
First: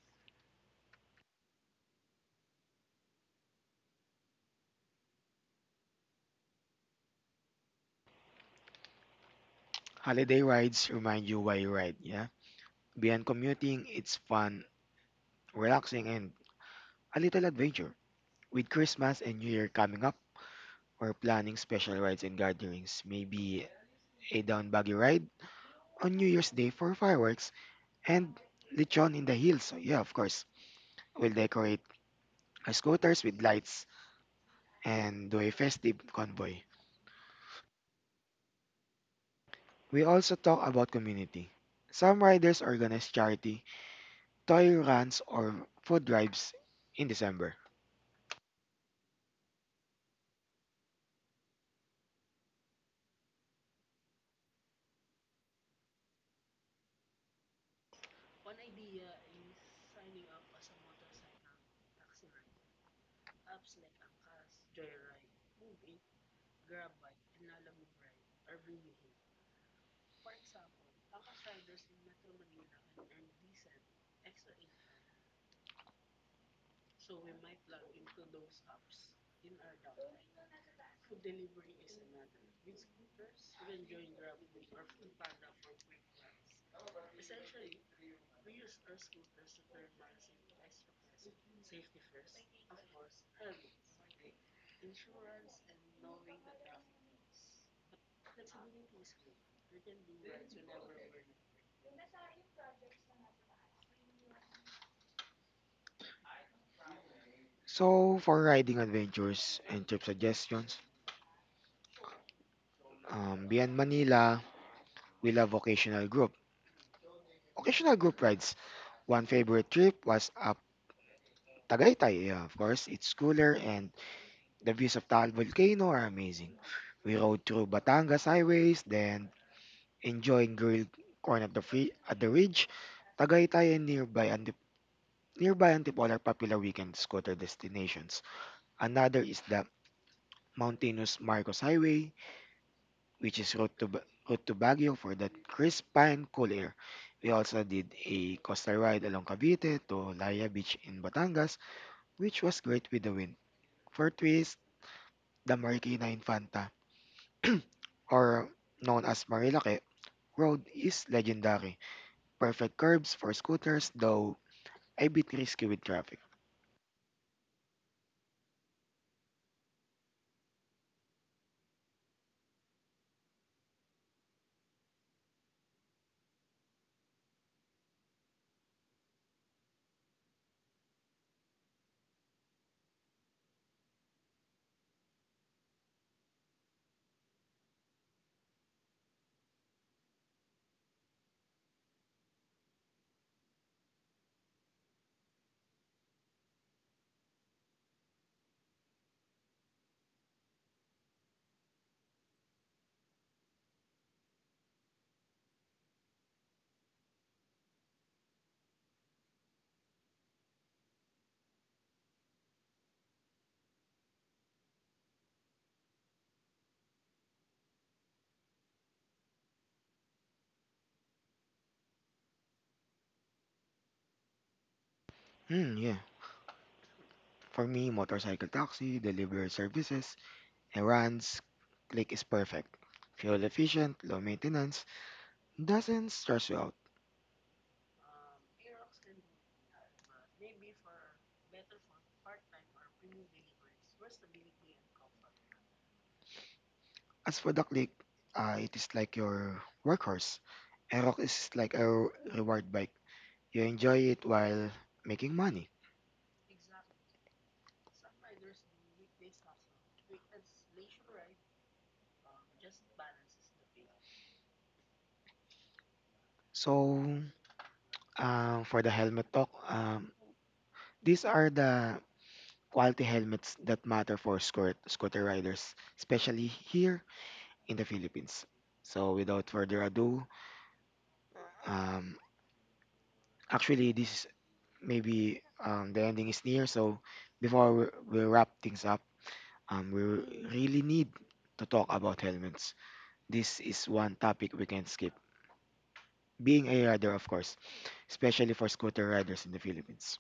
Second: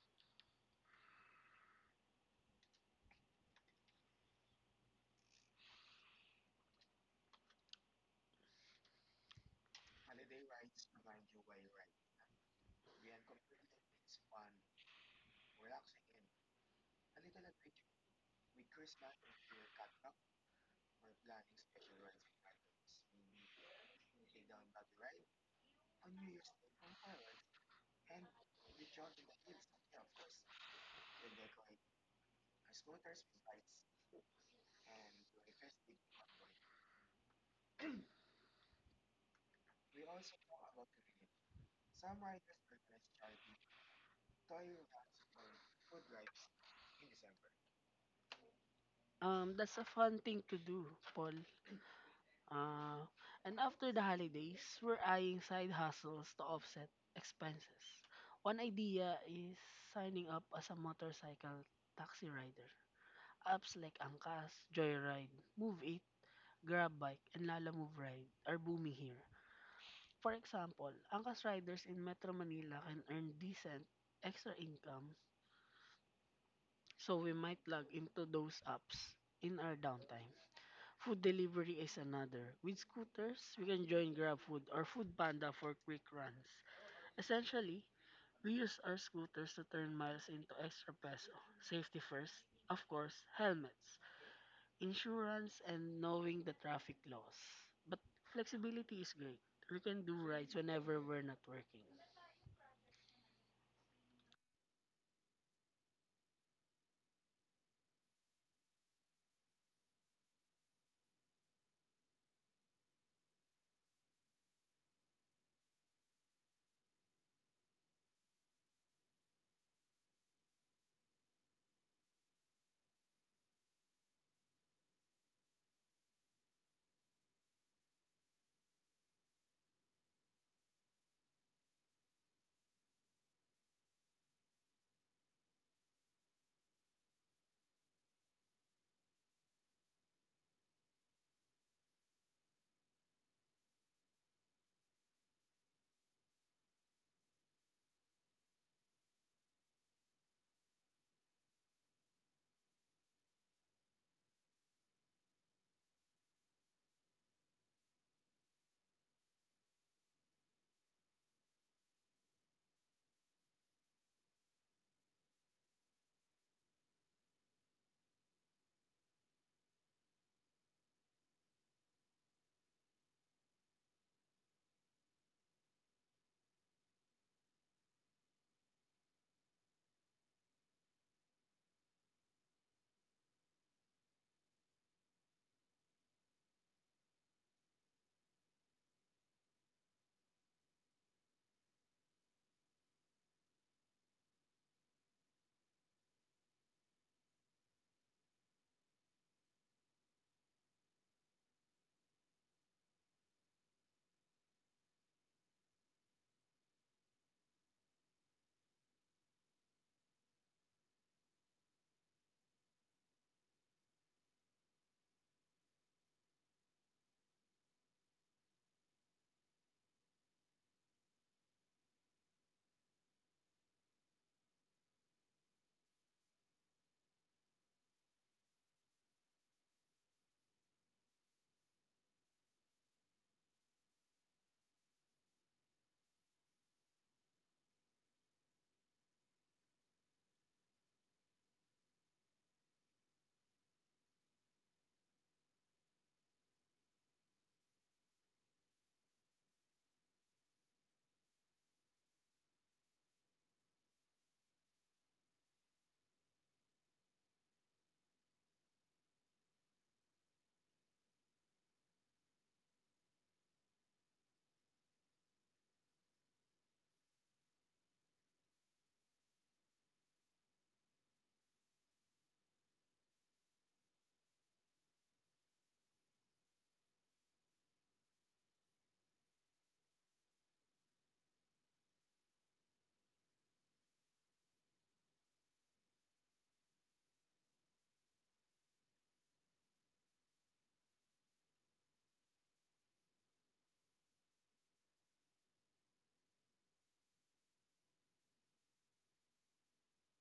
Holiday rides remind you why you ride, yeah? Beyond commuting, it's fun, relaxing, and a little adventure. With Christmas and New Year coming up, we're planning special rides and gatherings, maybe a down buggy ride on New Year's Day for fireworks, and lechon in the hills, yeah, of course. We'll decorate our scooters with lights and do a festive convoy. We also talk about community. Some riders organize charity, toy runs, or food drives in December.
That's a fun thing to do, Paul. Uh, and after the holidays, we're eyeing side hustles to offset expenses. One idea is signing up as a motorcycle taxi rider. Apps like Angkas, Joyride, Move It, GrabBike, and Lala Move Ride are booming here. For example, Angkas riders in Metro Manila can earn decent extra income, so we might plug into those apps in our downtime. Food delivery is another. With scooters, we can join GrabFood or FoodPanda for quick runs. Essentially, we use our scooters to turn miles into extra peso. Safety first, of course, helmets, insurance, and knowing the traffic laws. But flexibility is great. We can do rides whenever we're not working.
So, for riding adventures and trip suggestions, beyond Manila, we love occasional group rides. One favorite trip was up Tagaytay. Yeah, of course, it's cooler and the views of Taal Volcano are amazing. We rode through Batangas highways, then enjoying grilled corn at the at the ridge. Tagaytay and nearby Antipolo are popular weekend scooter destinations. Another is the mountainous Marcos Highway, which is route to Baguio for that crisp and cool air. We also did a coastal ride along Cavite to Laya Beach in Batangas, which was great with the wind. For twist, the Marikina Infanta, or known as Marilake, road is legendary. Perfect curves for scooters, though a bit risky with traffic. Hmm, yeah. For me, motorcycle taxi, delivery services, errands, click is perfect. Fuel efficient, low maintenance, doesn't stress you out. As for the click, it is like your workhorse. Aerox is like a reward bike. You enjoy it while making money. So, for the helmet talk, these are the quality helmets that matter for scooter riders, especially here in the Philippines. So, without further ado, um, actually, this maybe the ending is near, so before we, we wrap things up, we really need to talk about helmets. This is one topic we can't skip. Being a rider, of course, especially for scooter riders in the Philippines.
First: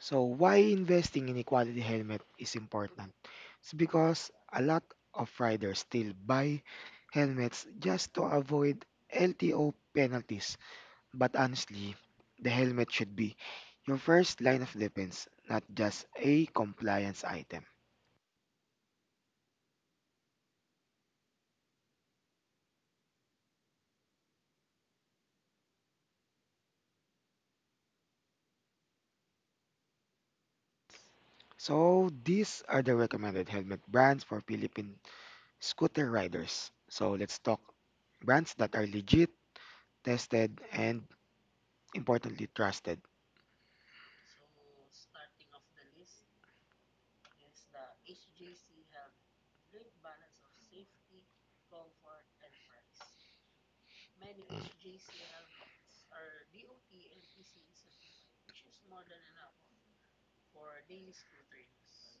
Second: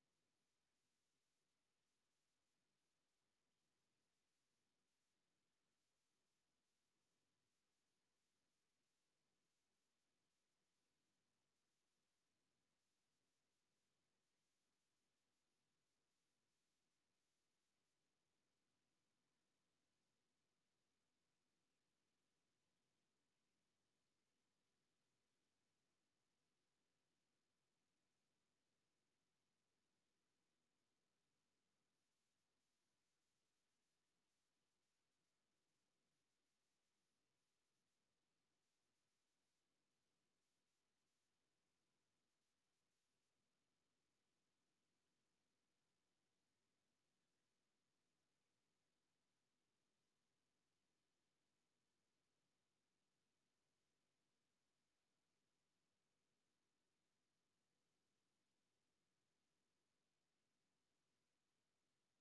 So, why investing in a quality helmet is important? It's because a lot of riders still buy helmets just to avoid LTO penalties. But honestly, the helmet should be your first line of defense, not just a compliance item. So these are the recommended helmet brands for Philippine scooter riders. So let's talk brands that are legit, tested, and importantly trusted. Mm.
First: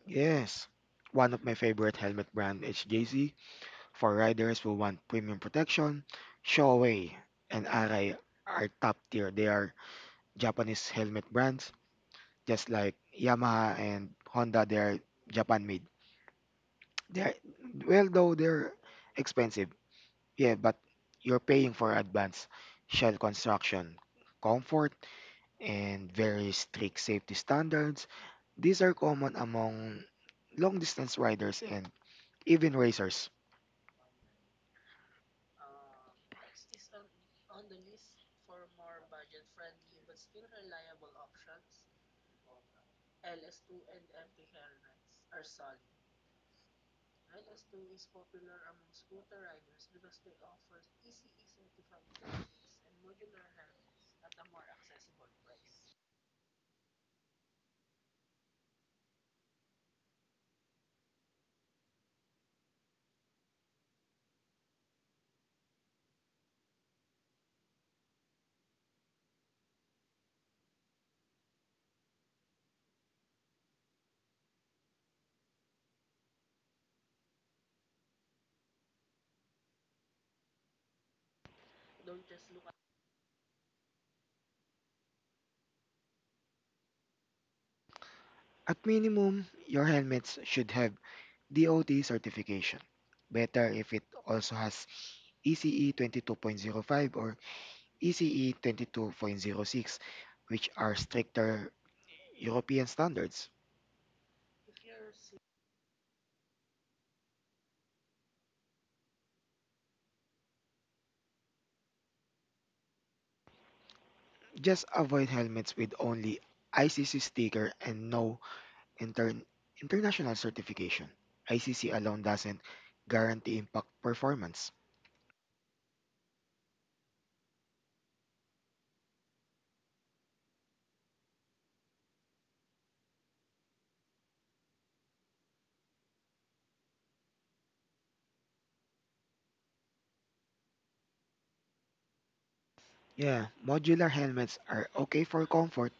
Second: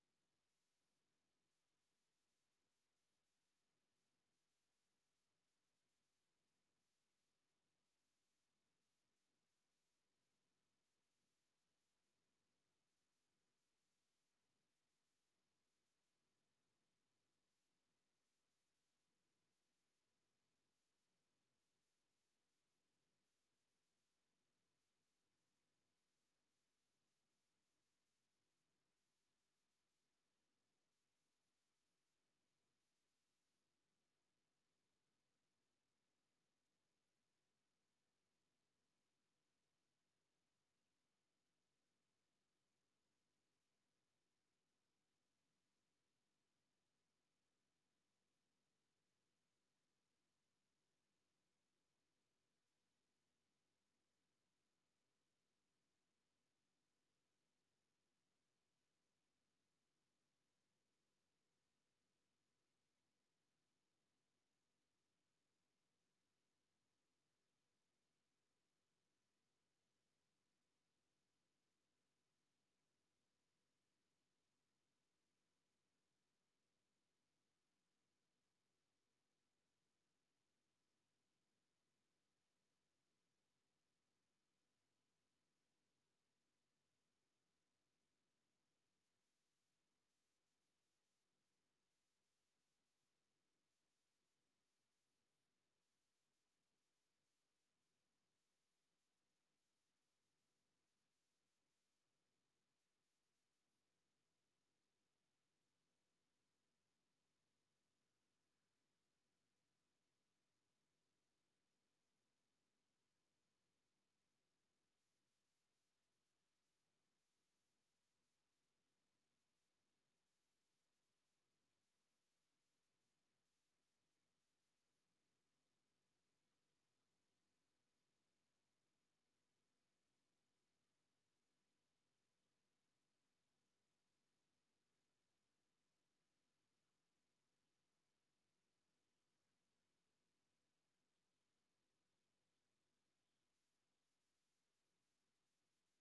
Yes, one of my favorite helmet brand HJC. For riders who want premium protection, Shoei and Arai are top tier. They are Japanese helmet brands, just like Yamaha and Honda. They are Japan made. They're well, though they're expensive, yeah, but you're paying for advanced shell construction, comfort, and very strict safety standards. These are common among long distance riders and even racers. At minimum, your helmets should have DOT certification. Better if it also has ECE 22.05 or ECE 22.06, which are stricter European standards. Just avoid helmets with only ICC sticker and no inter- international certification. ICC alone doesn't guarantee impact performance. Yeah, modular helmets are okay for comfort,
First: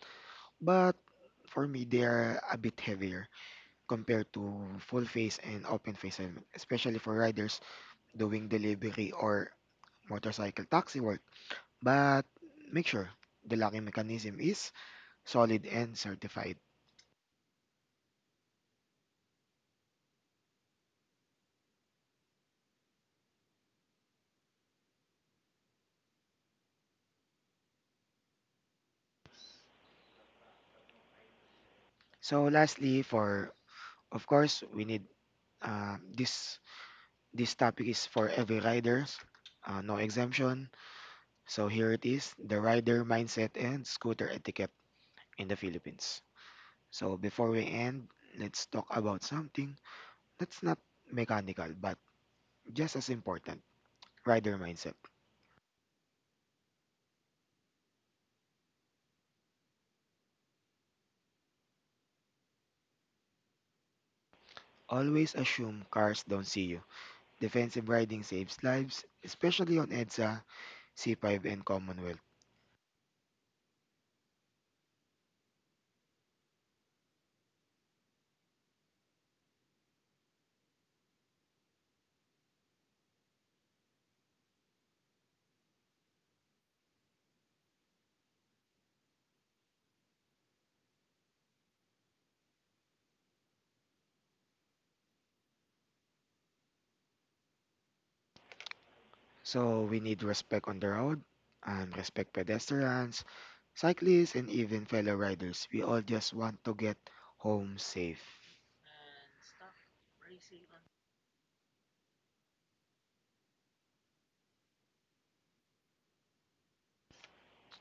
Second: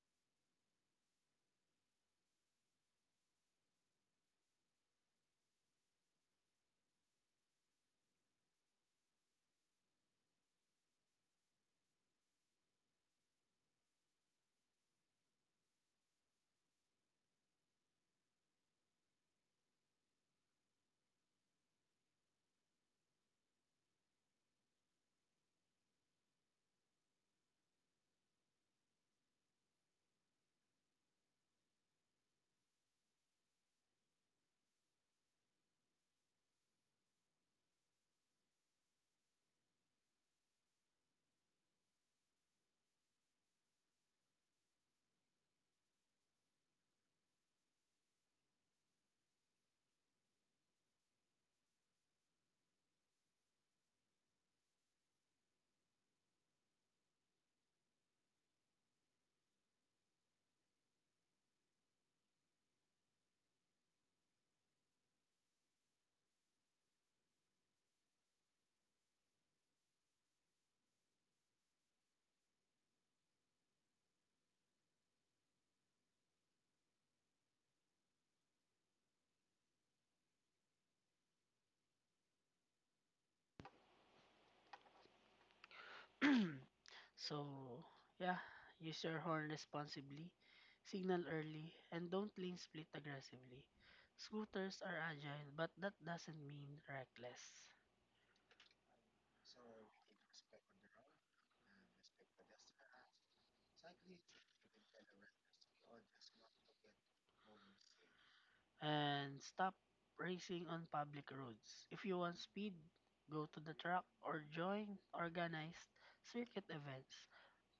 but for me they are a bit heavier compared to full face and open face helmet, especially for riders doing delivery or motorcycle taxi work. But make sure the locking mechanism is solid and certified. So lastly, for of course we need this this topic is for every riders, no exemption. So here it is, the rider mindset and scooter etiquette in the Philippines. So before we end, let's talk about something that's not mechanical but just as important, rider mindset. Always assume cars don't see you. Defensive riding saves lives, especially on EDSA, C5, and Commonwealth.
So, yeah, use your horn responsibly, signal early, and don't lane split aggressively. Scooters are agile, but that doesn't mean reckless.
So we need respect on the road and respect pedestrians, cyclists, and even fellow riders. We all just want to get home safe.
And stop racing on public roads. If you want speed, go to the track or join organized circuit events,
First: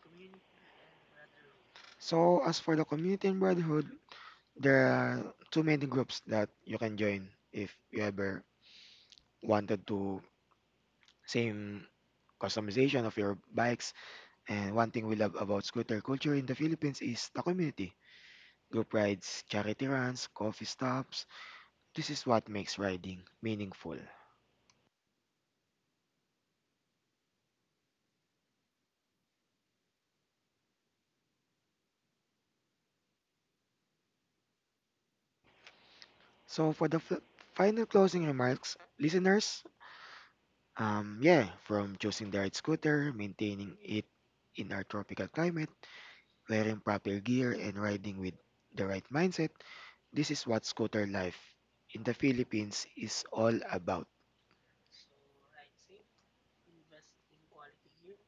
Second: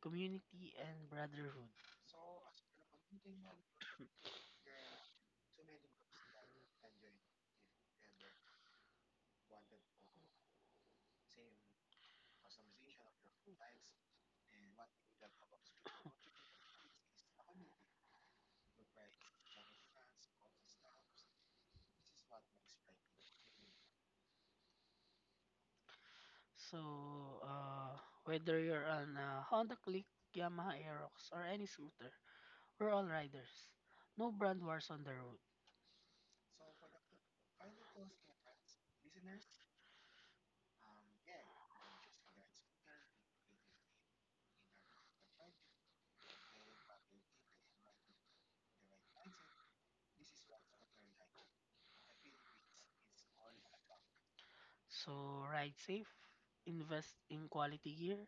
community, and brotherhood.
So as for the community and brotherhood, there are too many groups that you can join if you ever wanted to same customization of your bikes. And one thing we love about scooter culture in the Philippines is the community. Group rides, charity runs, coffee stops. This is what makes riding meaningful.
So, whether you're on a Honda Click, Yamaha Aerox, or any scooter, we're all riders. No brand wars on the road.
So for the final closing remarks, listeners, yeah, from choosing the right scooter, maintaining it in our tropical climate, wearing proper gear, and riding with the right mindset, this is what scooter life in the Philippines is all about.
So ride safe, invest in quality gear,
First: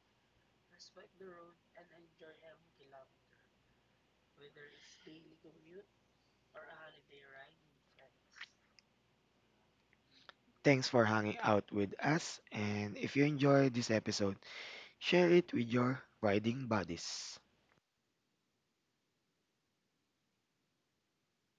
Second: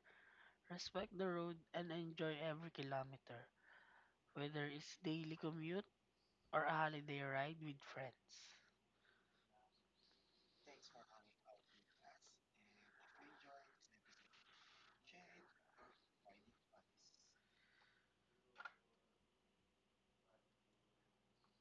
respect the road, and enjoy every kilometer, whether it's daily commute or a holiday ride with friends.
Thanks for hanging out with us. And if you enjoyed this episode, share it with your riding buddies.